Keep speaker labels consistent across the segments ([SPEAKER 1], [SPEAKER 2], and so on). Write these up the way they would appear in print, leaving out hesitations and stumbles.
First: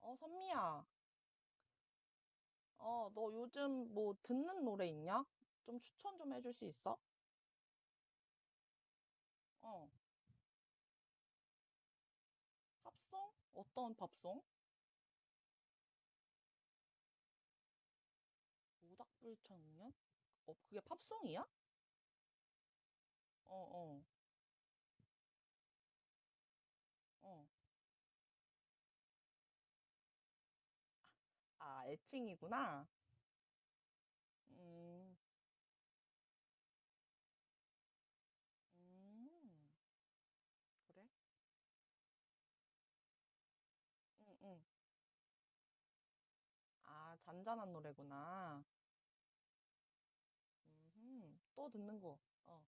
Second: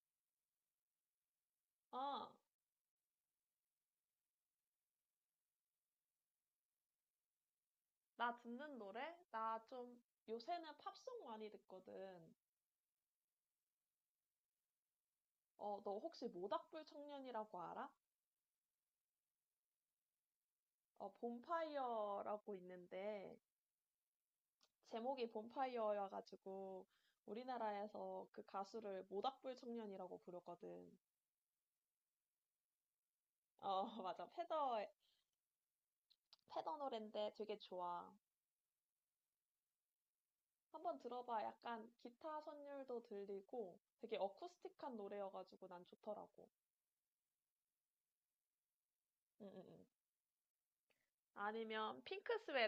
[SPEAKER 1] 어, 선미야,
[SPEAKER 2] 아,
[SPEAKER 1] 어, 너 요즘 뭐 듣는 노래 있냐? 좀 추천 좀 해줄 수 있어?
[SPEAKER 2] 나 듣는 노래? 나
[SPEAKER 1] 어,
[SPEAKER 2] 좀 요새는 팝송 많이 듣거든.
[SPEAKER 1] 팝송? 어떤 팝송?
[SPEAKER 2] 어, 너 혹시 모닥불 청년이라고 알아?
[SPEAKER 1] 오닥불청년 어, 그게
[SPEAKER 2] 어,
[SPEAKER 1] 팝송이야? 어,
[SPEAKER 2] 봄파이어라고 있는데
[SPEAKER 1] 어,
[SPEAKER 2] 제목이 봄파이어여가지고
[SPEAKER 1] 어.
[SPEAKER 2] 우리나라에서 그 가수를 모닥불 청년이라고 부르거든.
[SPEAKER 1] 아, 애칭이구나.
[SPEAKER 2] 어, 맞아. 패더,
[SPEAKER 1] 음,
[SPEAKER 2] 패더 노랜데 되게 좋아.
[SPEAKER 1] 음,
[SPEAKER 2] 한번
[SPEAKER 1] 그래?
[SPEAKER 2] 들어봐. 약간 기타 선율도 들리고 되게
[SPEAKER 1] 응, 응.
[SPEAKER 2] 어쿠스틱한 노래여가지고 난 좋더라고.
[SPEAKER 1] 아, 잔잔한 노래구나.
[SPEAKER 2] 응, 응, 응.
[SPEAKER 1] 또 듣는
[SPEAKER 2] 아니면
[SPEAKER 1] 거.
[SPEAKER 2] 핑크스웨트
[SPEAKER 1] 어,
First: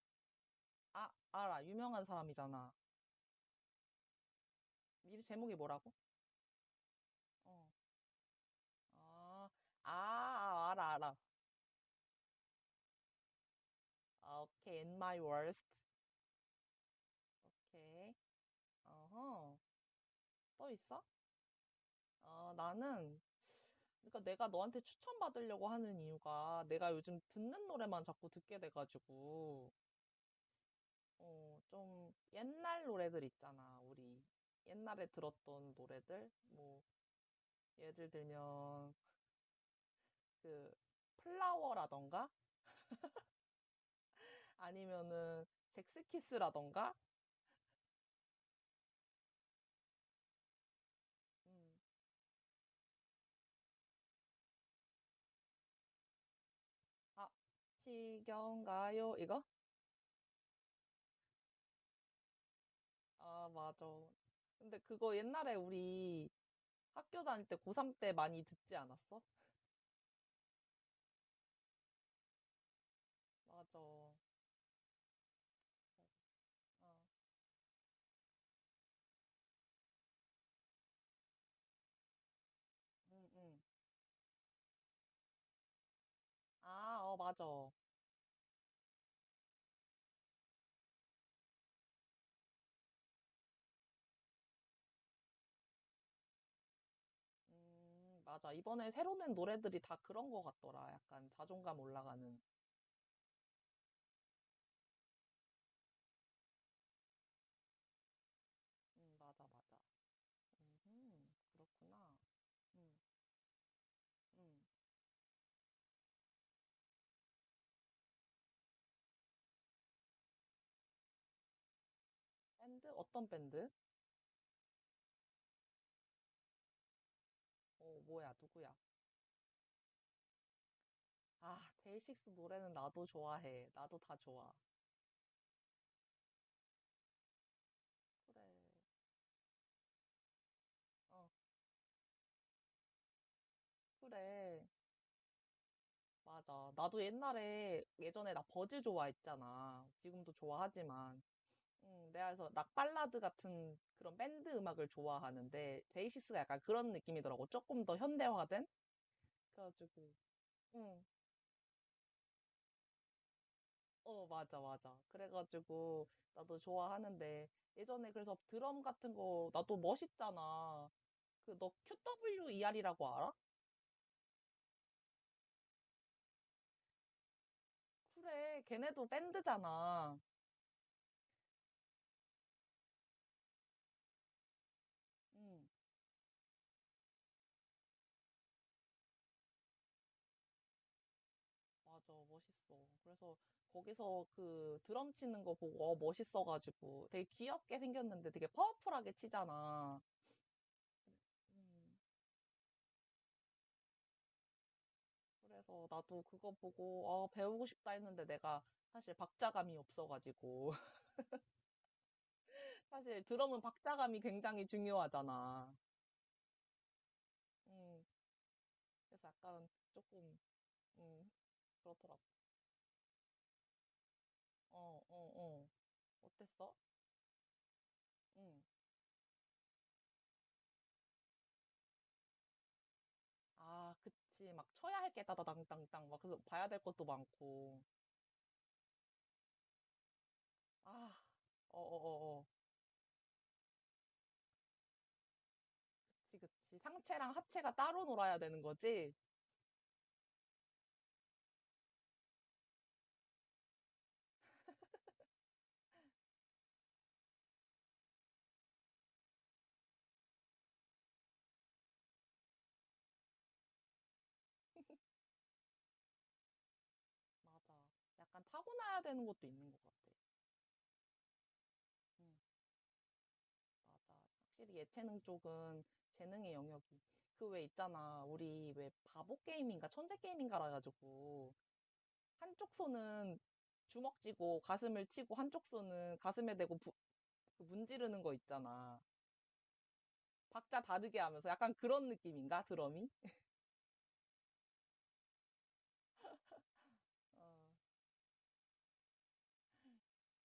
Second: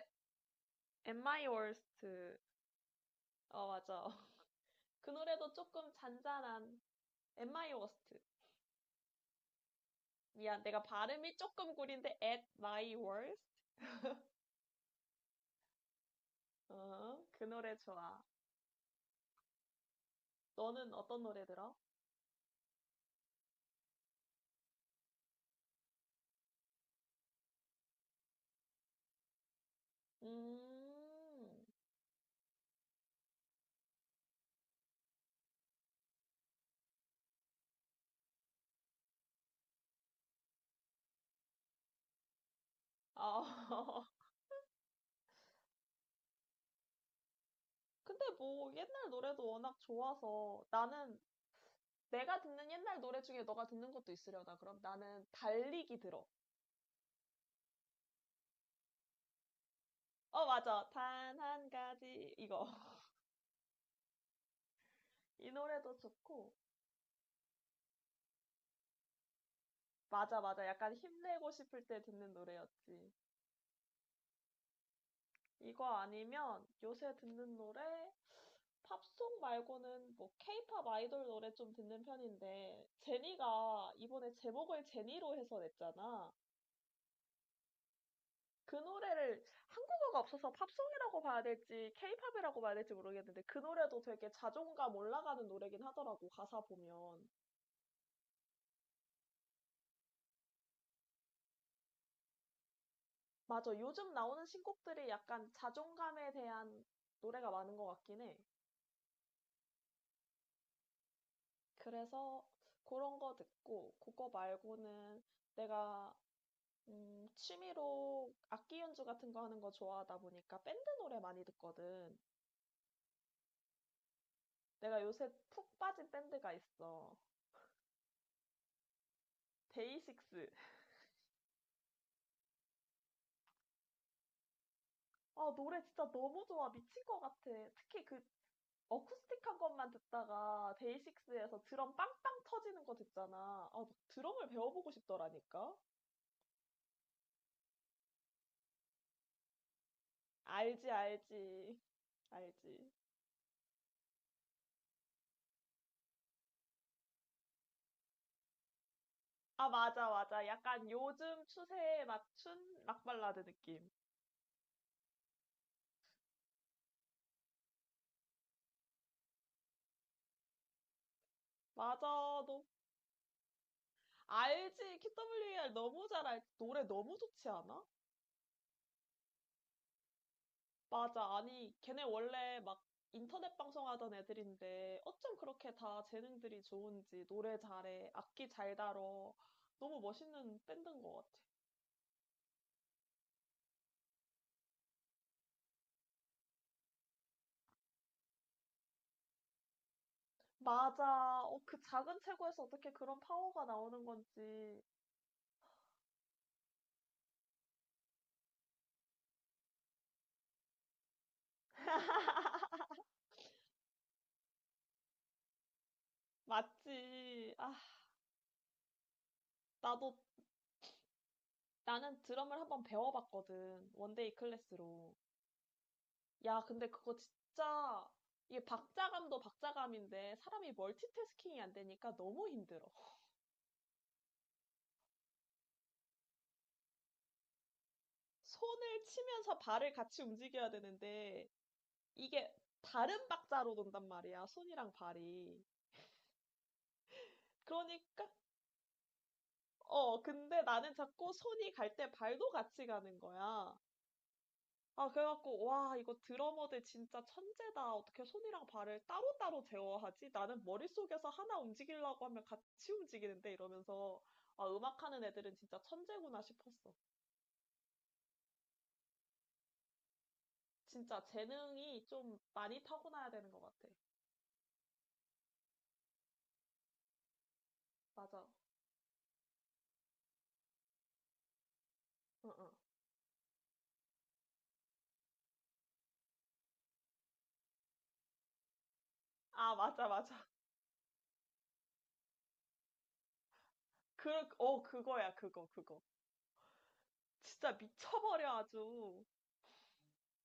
[SPEAKER 1] 아,
[SPEAKER 2] At My
[SPEAKER 1] 알아.
[SPEAKER 2] Worst.
[SPEAKER 1] 유명한 사람이잖아.
[SPEAKER 2] 어, 맞아. 그
[SPEAKER 1] 이
[SPEAKER 2] 노래도
[SPEAKER 1] 제목이 뭐라고?
[SPEAKER 2] 조금 잔잔한 At
[SPEAKER 1] 어,
[SPEAKER 2] My Worst.
[SPEAKER 1] 아, 아,
[SPEAKER 2] 미안,
[SPEAKER 1] 아,
[SPEAKER 2] 내가
[SPEAKER 1] 알아, 알아.
[SPEAKER 2] 발음이 조금 구린데 At My Worst.
[SPEAKER 1] 아, 오케이, In My Worst.
[SPEAKER 2] 어, 그 노래
[SPEAKER 1] 오케이.
[SPEAKER 2] 좋아.
[SPEAKER 1] 어허. 또
[SPEAKER 2] 너는
[SPEAKER 1] 있어?
[SPEAKER 2] 어떤 노래 들어?
[SPEAKER 1] 어, 나는, 그러니까 내가 너한테 추천받으려고 하는 이유가 내가 요즘 듣는 노래만 자꾸 듣게 돼가지고,
[SPEAKER 2] 음,
[SPEAKER 1] 어, 좀 옛날 노래들 있잖아, 우리. 옛날에 들었던 노래들? 뭐, 예를 들면, 그, 플라워라던가?
[SPEAKER 2] 아,
[SPEAKER 1] 아니면은, 잭스키스라던가?
[SPEAKER 2] 근데 뭐 옛날 노래도 워낙 좋아서 나는
[SPEAKER 1] 음,
[SPEAKER 2] 내가 듣는 옛날 노래 중에 너가 듣는 것도 있으려나? 그럼 나는 달리기 들어.
[SPEAKER 1] 아, 지겨운가요? 이거?
[SPEAKER 2] 어, 맞아. 단 한 가지 이거.
[SPEAKER 1] 아, 맞아. 근데 그거
[SPEAKER 2] 이
[SPEAKER 1] 옛날에
[SPEAKER 2] 노래도
[SPEAKER 1] 우리
[SPEAKER 2] 좋고.
[SPEAKER 1] 학교 다닐 때 고3 때 많이 듣지 않았어?
[SPEAKER 2] 맞아, 맞아. 약간 힘내고 싶을 때 듣는 노래였지.
[SPEAKER 1] 맞아. 어,
[SPEAKER 2] 이거 아니면 요새 듣는 노래, 팝송 말고는 뭐 케이팝 아이돌 노래 좀 듣는 편인데,
[SPEAKER 1] 응, 응.
[SPEAKER 2] 제니가 이번에 제목을 제니로 해서 냈잖아.
[SPEAKER 1] 아, 어, 맞아.
[SPEAKER 2] 그 노래를 한국어가 없어서 팝송이라고 봐야 될지 케이팝이라고 봐야 될지 모르겠는데, 그 노래도 되게 자존감 올라가는 노래긴 하더라고, 가사 보면.
[SPEAKER 1] 맞아. 이번에 새로 낸 노래들이 다 그런 거 같더라. 약간 자존감 올라가는.
[SPEAKER 2] 맞아, 요즘 나오는 신곡들이 약간 자존감에 대한 노래가 많은 것 같긴 해.
[SPEAKER 1] 맞아, 맞아. 음, 그렇구나.
[SPEAKER 2] 그래서
[SPEAKER 1] 음,
[SPEAKER 2] 그런 거 듣고, 그거
[SPEAKER 1] 음.
[SPEAKER 2] 말고는 내가, 취미로 악기 연주 같은 거 하는 거 좋아하다 보니까 밴드 노래 많이 듣거든.
[SPEAKER 1] 밴드? 어떤 밴드?
[SPEAKER 2] 내가 요새 푹 빠진 밴드가 있어.
[SPEAKER 1] 어, 뭐야, 누구야?
[SPEAKER 2] 데이식스.
[SPEAKER 1] 아, 데이식스 노래는 나도 좋아해. 나도 다 좋아.
[SPEAKER 2] 아, 노래 진짜 너무 좋아. 미친 것 같아. 특히 그
[SPEAKER 1] 그래.
[SPEAKER 2] 어쿠스틱한 것만 듣다가
[SPEAKER 1] 어,
[SPEAKER 2] 데이식스에서 드럼 빵빵 터지는 거 듣잖아. 아, 막 드럼을
[SPEAKER 1] 그래.
[SPEAKER 2] 배워보고 싶더라니까.
[SPEAKER 1] 맞아. 나도 옛날에, 예전에 나 버즈 좋아했잖아. 지금도
[SPEAKER 2] 알지,
[SPEAKER 1] 좋아하지만.
[SPEAKER 2] 알지.
[SPEAKER 1] 내가 그래서 락
[SPEAKER 2] 알지.
[SPEAKER 1] 발라드 같은 그런 밴드 음악을 좋아하는데, 데이시스가 약간 그런 느낌이더라고. 조금 더 현대화된?
[SPEAKER 2] 아, 맞아,
[SPEAKER 1] 그래가지고,
[SPEAKER 2] 맞아. 약간
[SPEAKER 1] 응,
[SPEAKER 2] 요즘 추세에 맞춘 락 발라드 느낌.
[SPEAKER 1] 어, 맞아, 맞아. 그래가지고, 나도 좋아하는데, 예전에 그래서 드럼 같은 거, 나도 멋있잖아. 그, 너
[SPEAKER 2] 맞아, 너
[SPEAKER 1] QWER이라고 알아?
[SPEAKER 2] 알지? KWAR 너무 잘 알지? 노래 너무 좋지 않아?
[SPEAKER 1] 그래, 걔네도 밴드잖아.
[SPEAKER 2] 맞아. 아니, 걔네 원래 막 인터넷 방송하던 애들인데 어쩜
[SPEAKER 1] 응.
[SPEAKER 2] 그렇게 다 재능들이 좋은지 노래 잘해, 악기 잘 다뤄. 너무 멋있는 밴드인 것 같아.
[SPEAKER 1] 맞아, 멋있어. 그래서 거기서 그 드럼 치는 거 보고 어, 멋있어가지고 되게 귀엽게 생겼는데 되게 파워풀하게 치잖아.
[SPEAKER 2] 맞아. 어, 그
[SPEAKER 1] 음,
[SPEAKER 2] 작은 체구에서 어떻게 그런 파워가 나오는 건지.
[SPEAKER 1] 그래서 나도 그거 보고 어, 배우고 싶다 했는데 내가 사실 박자감이 없어가지고 사실 드럼은 박자감이 굉장히 중요하잖아.
[SPEAKER 2] 맞지. 아,
[SPEAKER 1] 음, 그래서 약간
[SPEAKER 2] 나도
[SPEAKER 1] 조금 음,
[SPEAKER 2] 나는
[SPEAKER 1] 그렇더라고.
[SPEAKER 2] 드럼을 한번 배워봤거든. 원데이
[SPEAKER 1] 어,
[SPEAKER 2] 클래스로.
[SPEAKER 1] 어, 어.
[SPEAKER 2] 야,
[SPEAKER 1] 어땠어?
[SPEAKER 2] 근데 그거 진짜
[SPEAKER 1] 음.
[SPEAKER 2] 이게 박자감도 박자감인데 사람이 멀티태스킹이 안 되니까 너무 힘들어.
[SPEAKER 1] 아, 그치. 막 쳐야 할 게 따다당당당 막 그래서 봐야 될 것도 많고.
[SPEAKER 2] 손을 치면서 발을 같이 움직여야
[SPEAKER 1] 아,
[SPEAKER 2] 되는데
[SPEAKER 1] 어어어어.
[SPEAKER 2] 이게 다른 박자로 돈단 말이야. 손이랑 발이.
[SPEAKER 1] 그치, 그치. 상체랑 하체가 따로
[SPEAKER 2] 그러니까
[SPEAKER 1] 놀아야 되는 거지?
[SPEAKER 2] 어, 근데 나는 자꾸 손이 갈 때 발도 같이 가는 거야. 아, 그래갖고, 와, 이거 드러머들 진짜 천재다. 어떻게 손이랑 발을 따로따로 제어하지? 나는 머릿속에서 하나 움직이려고 하면 같이 움직이는데 이러면서, 아, 음악하는 애들은 진짜 천재구나 싶었어.
[SPEAKER 1] 맞아. 약간 타고나야 되는 것도 있는 것 같아.
[SPEAKER 2] 진짜 재능이 좀
[SPEAKER 1] 응,
[SPEAKER 2] 많이 타고나야
[SPEAKER 1] 맞아.
[SPEAKER 2] 되는 것 같아.
[SPEAKER 1] 확실히 예체능 쪽은 재능의 영역이. 그 왜 있잖아.
[SPEAKER 2] 맞아.
[SPEAKER 1] 우리 왜 바보 게임인가 천재 게임인가라 가지고
[SPEAKER 2] 응, 응.
[SPEAKER 1] 한쪽 손은 주먹 쥐고 가슴을 치고 한쪽 손은 가슴에 대고 그 문지르는 거 있잖아.
[SPEAKER 2] 아, 맞아, 맞아.
[SPEAKER 1] 박자 다르게 하면서 약간 그런 느낌인가? 드럼이?
[SPEAKER 2] 그, 어, 그거야, 그거, 그거.
[SPEAKER 1] 어,
[SPEAKER 2] 진짜 미쳐버려, 아주.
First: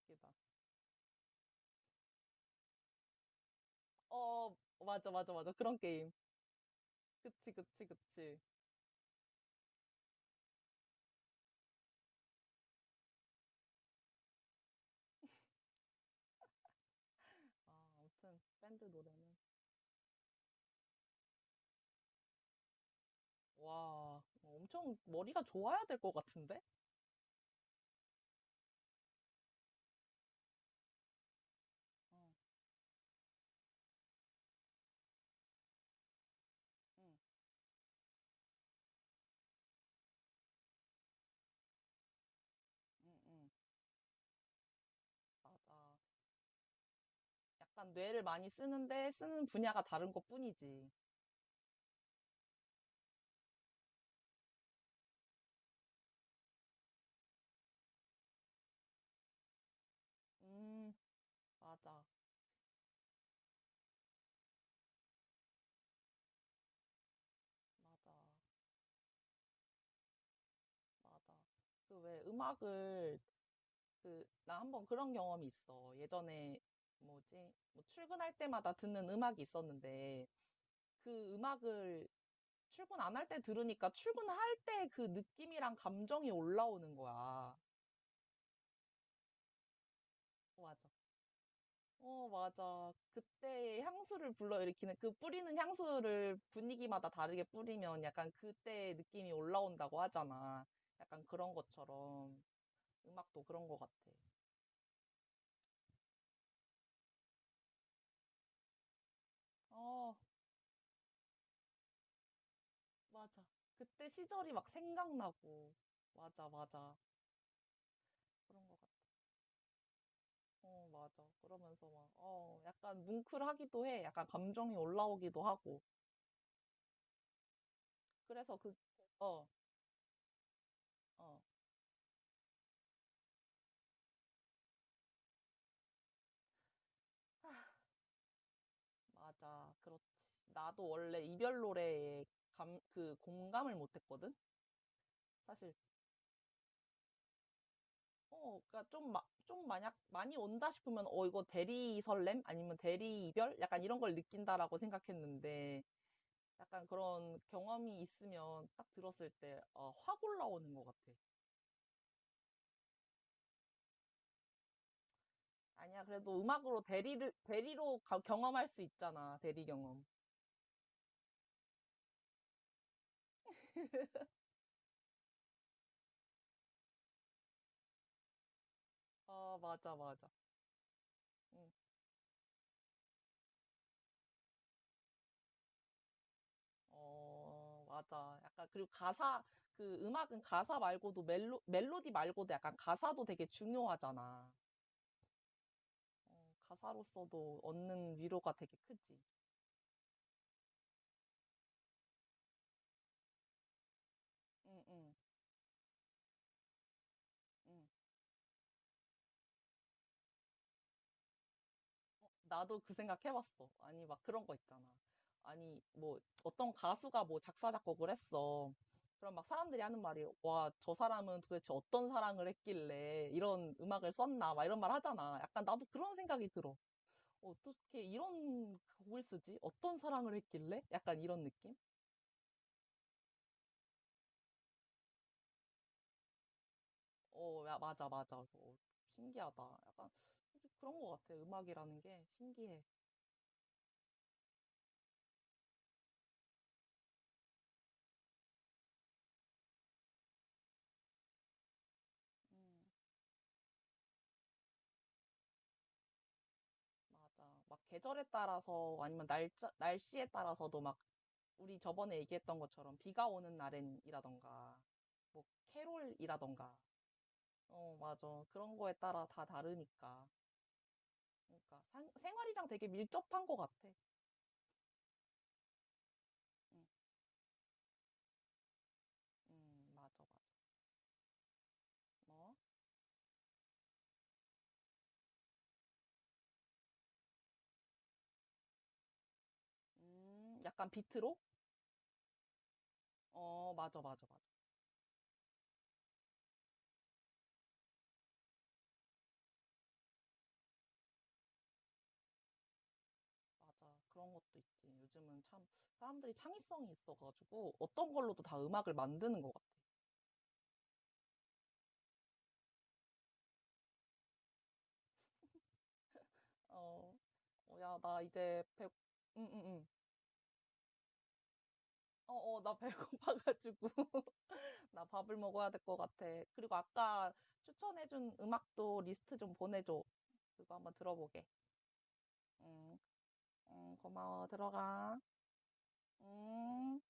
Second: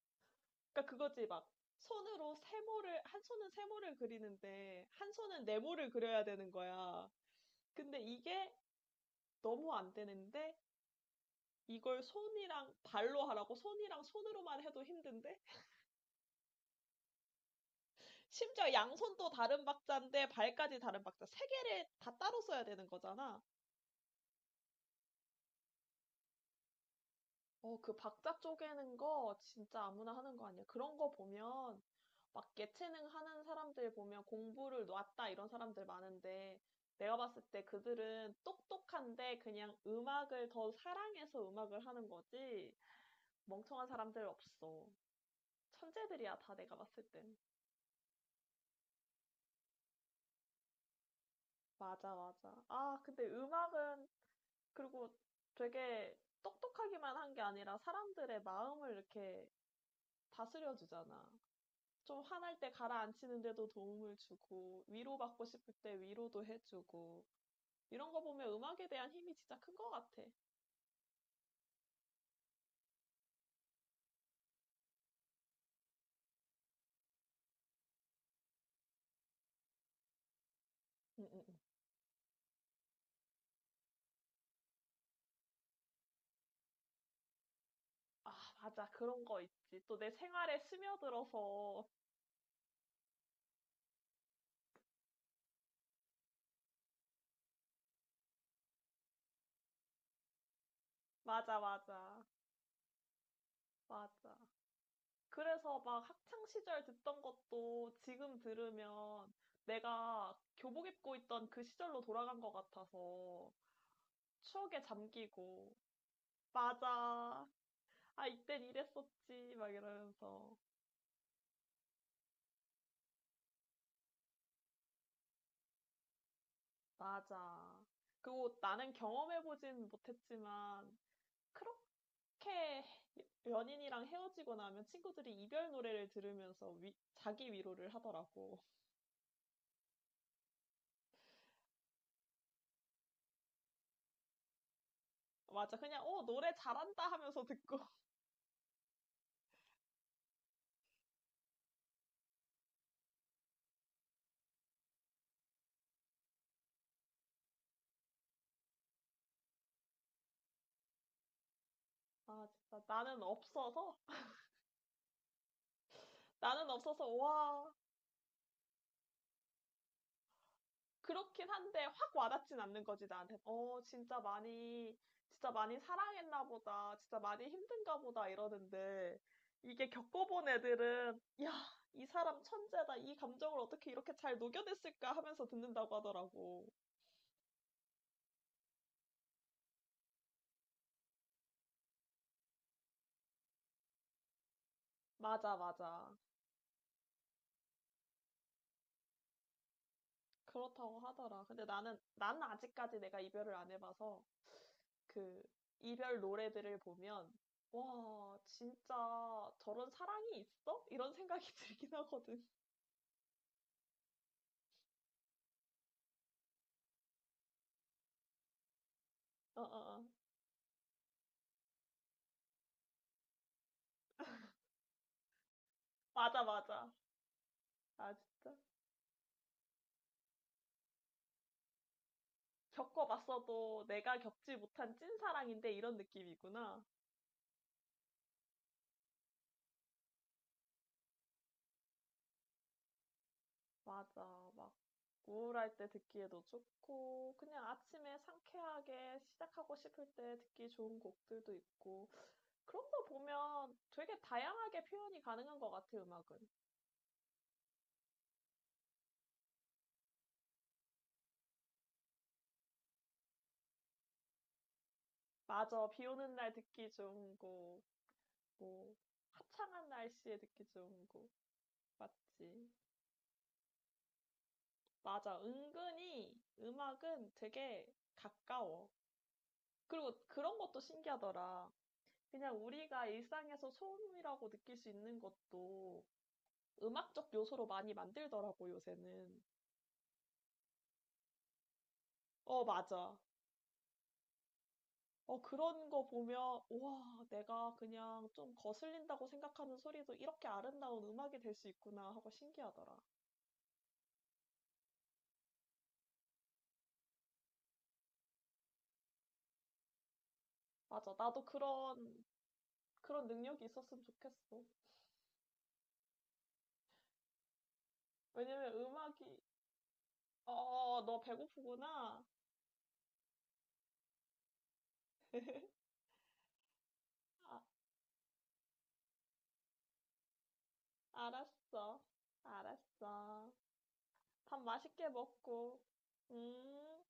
[SPEAKER 1] 웃기다.
[SPEAKER 2] 그러니까 그거지, 막. 손으로 세모를, 한 손은 세모를
[SPEAKER 1] 어,
[SPEAKER 2] 그리는데,
[SPEAKER 1] 맞아,
[SPEAKER 2] 한
[SPEAKER 1] 맞아,
[SPEAKER 2] 손은
[SPEAKER 1] 맞아. 그런
[SPEAKER 2] 네모를
[SPEAKER 1] 게임.
[SPEAKER 2] 그려야 되는 거야.
[SPEAKER 1] 그치, 그치,
[SPEAKER 2] 근데
[SPEAKER 1] 그치.
[SPEAKER 2] 이게 너무 안 되는데 이걸 손이랑 발로 하라고 손이랑 손으로만 해도 힘든데
[SPEAKER 1] 아, 아무튼
[SPEAKER 2] 심지어
[SPEAKER 1] 밴드 노래는
[SPEAKER 2] 양손도 다른 박자인데 발까지 다른 박자 세 개를 다 따로 써야 되는 거잖아.
[SPEAKER 1] 와, 엄청 머리가 좋아야 될 것 같은데?
[SPEAKER 2] 어, 그 박자 쪼개는 거 진짜 아무나 하는 거 아니야. 그런 거 보면 막
[SPEAKER 1] 응
[SPEAKER 2] 예체능 하는 사람들 보면 공부를 놨다 이런 사람들 많은데
[SPEAKER 1] 응,
[SPEAKER 2] 내가 봤을 때 그들은 똑똑한데 그냥 음악을 더 사랑해서 음악을 하는 거지
[SPEAKER 1] 응, 응,
[SPEAKER 2] 멍청한 사람들 없어.
[SPEAKER 1] 맞아.
[SPEAKER 2] 천재들이야 다 내가 봤을 땐.
[SPEAKER 1] 약간 뇌를 많이 쓰는데 쓰는 분야가 다른 것뿐이지.
[SPEAKER 2] 맞아, 맞아. 아, 근데 음악은 그리고 되게 똑똑하기만 한 게 아니라 사람들의 마음을 이렇게 다스려
[SPEAKER 1] 음,
[SPEAKER 2] 주잖아.
[SPEAKER 1] 맞아,
[SPEAKER 2] 좀 화날 때 가라앉히는데도 도움을 주고, 위로받고 싶을 때 위로도 해주고, 이런
[SPEAKER 1] 맞아, 맞아.
[SPEAKER 2] 거 보면 음악에 대한 힘이 진짜 큰 것 같아.
[SPEAKER 1] 그 왜 음악을 그 나 한번 그런 경험이 있어. 예전에 뭐지? 뭐 출근할 때마다 듣는 음악이 있었는데
[SPEAKER 2] 응, 응,
[SPEAKER 1] 그
[SPEAKER 2] 응.
[SPEAKER 1] 음악을 출근 안 할 때 들으니까 출근할 때 그 느낌이랑 감정이 올라오는 거야.
[SPEAKER 2] 아, 맞아. 그런 거 있지. 또 내 생활에
[SPEAKER 1] 맞아.
[SPEAKER 2] 스며들어서.
[SPEAKER 1] 어, 맞아. 그때 향수를 불러일으키는, 그 뿌리는 향수를 분위기마다 다르게 뿌리면 약간 그때 느낌이 올라온다고 하잖아. 약간 그런
[SPEAKER 2] 맞아, 맞아.
[SPEAKER 1] 것처럼. 음악도 그런 것 같아.
[SPEAKER 2] 맞아. 그래서 막 학창 시절 듣던 것도 지금 들으면
[SPEAKER 1] 어,
[SPEAKER 2] 내가 교복 입고 있던 그 시절로 돌아간 것
[SPEAKER 1] 맞아.
[SPEAKER 2] 같아서
[SPEAKER 1] 그때 시절이 막
[SPEAKER 2] 추억에
[SPEAKER 1] 생각나고.
[SPEAKER 2] 잠기고,
[SPEAKER 1] 맞아, 맞아.
[SPEAKER 2] 맞아. 아, 이땐
[SPEAKER 1] 그런 것 같아.
[SPEAKER 2] 이랬었지. 막 이러면서,
[SPEAKER 1] 어, 맞아. 그러면서 막, 어, 약간 뭉클하기도 해. 약간 감정이 올라오기도 하고.
[SPEAKER 2] 맞아.
[SPEAKER 1] 그래서
[SPEAKER 2] 그리고
[SPEAKER 1] 그,
[SPEAKER 2] 나는
[SPEAKER 1] 어,
[SPEAKER 2] 경험해보진 못했지만,
[SPEAKER 1] 어,
[SPEAKER 2] 그렇게 연인이랑 헤어지고 나면 친구들이 이별 노래를 들으면서 위- 자기 위로를 하더라고.
[SPEAKER 1] 맞아. 그렇지. 나도 원래 이별 노래에 그 공감을 못했거든? 사실,
[SPEAKER 2] 맞아. 그냥, 어, 노래 잘한다 하면서 듣고.
[SPEAKER 1] 어, 그니까 좀, 좀 만약 많이 온다 싶으면, 어, 이거 대리 설렘? 아니면 대리 이별? 약간 이런 걸 느낀다라고 생각했는데, 약간 그런 경험이 있으면 딱 들었을 때, 어, 확 올라오는 것 같아.
[SPEAKER 2] 아, 진짜 나는 없어서
[SPEAKER 1] 아니야, 그래도
[SPEAKER 2] 나는
[SPEAKER 1] 음악으로
[SPEAKER 2] 없어서 와
[SPEAKER 1] 대리로 경험할 수 있잖아. 대리 경험.
[SPEAKER 2] 그렇긴 한데 확 와닿진 않는 거지 나한테. 어, 진짜 많이 사랑했나 보다. 진짜 많이 힘든가 보다 이러는데
[SPEAKER 1] 아,
[SPEAKER 2] 이게
[SPEAKER 1] 맞아, 맞아.
[SPEAKER 2] 겪어본 애들은 야
[SPEAKER 1] 응.
[SPEAKER 2] 이 사람 천재다. 이 감정을 어떻게 이렇게 잘 녹여냈을까 하면서 듣는다고 하더라고.
[SPEAKER 1] 어, 맞아. 약간, 그리고 가사, 그 음악은 가사 말고도 멜로디 말고도 약간 가사도 되게 중요하잖아.
[SPEAKER 2] 맞아 맞아.
[SPEAKER 1] 어, 가사로서도 얻는 위로가 되게 크지.
[SPEAKER 2] 그렇다고 하더라. 근데 나는 아직까지 내가 이별을 안 해봐서
[SPEAKER 1] 응, 응,
[SPEAKER 2] 그 이별 노래들을 보면
[SPEAKER 1] 응.
[SPEAKER 2] 와, 진짜 저런 사랑이 있어? 이런 생각이 들긴
[SPEAKER 1] 어,
[SPEAKER 2] 하거든.
[SPEAKER 1] 나도 그 생각 해봤어. 아니, 막 그런 거 있잖아. 아니, 뭐, 어떤 가수가 뭐 작사, 작곡을 했어. 그럼 막
[SPEAKER 2] 어, 어,
[SPEAKER 1] 사람들이 하는
[SPEAKER 2] 어.
[SPEAKER 1] 말이, 와, 저 사람은 도대체 어떤 사랑을 했길래 이런 음악을 썼나, 막 이런 말 하잖아. 약간 나도 그런
[SPEAKER 2] 맞아,
[SPEAKER 1] 생각이 들어.
[SPEAKER 2] 맞아.
[SPEAKER 1] 어떻게
[SPEAKER 2] 아, 진짜.
[SPEAKER 1] 이런 곡을 쓰지? 어떤 사랑을 했길래? 약간 이런 느낌?
[SPEAKER 2] 겪어봤어도 내가 겪지 못한 찐 사랑인데 이런 느낌이구나.
[SPEAKER 1] 어, 야, 맞아, 맞아. 그래서 어, 신기하다. 약간 그런 것 같아. 음악이라는 게 신기해.
[SPEAKER 2] 맞아. 막 우울할 때 듣기에도 좋고, 그냥 아침에 상쾌하게 시작하고 싶을 때 듣기 좋은 곡들도 있고.
[SPEAKER 1] 음,
[SPEAKER 2] 그런 거 보면 되게 다양하게 표현이 가능한 것 같아, 음악은.
[SPEAKER 1] 맞아. 막 계절에 따라서 아니면 날짜, 날씨에 따라서도 막 우리 저번에 얘기했던 것처럼 비가 오는 날엔이라던가 뭐
[SPEAKER 2] 맞아, 비 오는 날
[SPEAKER 1] 캐롤이라던가
[SPEAKER 2] 듣기 좋은 곡,
[SPEAKER 1] 어, 맞아. 그런 거에
[SPEAKER 2] 뭐,
[SPEAKER 1] 따라 다
[SPEAKER 2] 화창한
[SPEAKER 1] 다르니까.
[SPEAKER 2] 날씨에 듣기 좋은 곡,
[SPEAKER 1] 그러니까 생활이랑
[SPEAKER 2] 맞지?
[SPEAKER 1] 되게 밀접한 것 같아.
[SPEAKER 2] 맞아, 은근히
[SPEAKER 1] 음,
[SPEAKER 2] 음악은 되게 가까워.
[SPEAKER 1] 맞아,
[SPEAKER 2] 그리고
[SPEAKER 1] 맞아.
[SPEAKER 2] 그런 것도 신기하더라.
[SPEAKER 1] 뭐?
[SPEAKER 2] 그냥 우리가 일상에서 소음이라고 느낄 수 있는 것도 음악적 요소로 많이 만들더라고, 요새는.
[SPEAKER 1] 약간 비트로?
[SPEAKER 2] 어, 맞아.
[SPEAKER 1] 어, 맞아, 맞아, 맞아.
[SPEAKER 2] 어, 그런 거 보면, 우와, 내가 그냥 좀 거슬린다고 생각하는 소리도 이렇게 아름다운 음악이 될 수 있구나 하고 신기하더라.
[SPEAKER 1] 맞아. 그런 것도 있지. 요즘은 참 사람들이 창의성이 있어가지고 어떤 걸로도 다 음악을 만드는 것 같아.
[SPEAKER 2] 맞아. 나도 그런 능력이 있었으면 좋겠어.
[SPEAKER 1] 어, 어, 야, 나 이제
[SPEAKER 2] 왜냐면
[SPEAKER 1] 배,
[SPEAKER 2] 음악이,
[SPEAKER 1] 응, 응, 응.
[SPEAKER 2] 어, 너 배고프구나.
[SPEAKER 1] 어, 어, 나 배고파가지고 나 밥을 먹어야 될 것 같아. 그리고 아까
[SPEAKER 2] 아,
[SPEAKER 1] 추천해준 음악도 리스트 좀 보내줘. 그거 한번 들어보게.
[SPEAKER 2] 알았어.
[SPEAKER 1] 응,
[SPEAKER 2] 알았어.
[SPEAKER 1] 응, 고마워.
[SPEAKER 2] 밥 맛있게
[SPEAKER 1] 들어가.
[SPEAKER 2] 먹고.
[SPEAKER 1] 음.
[SPEAKER 2] 음.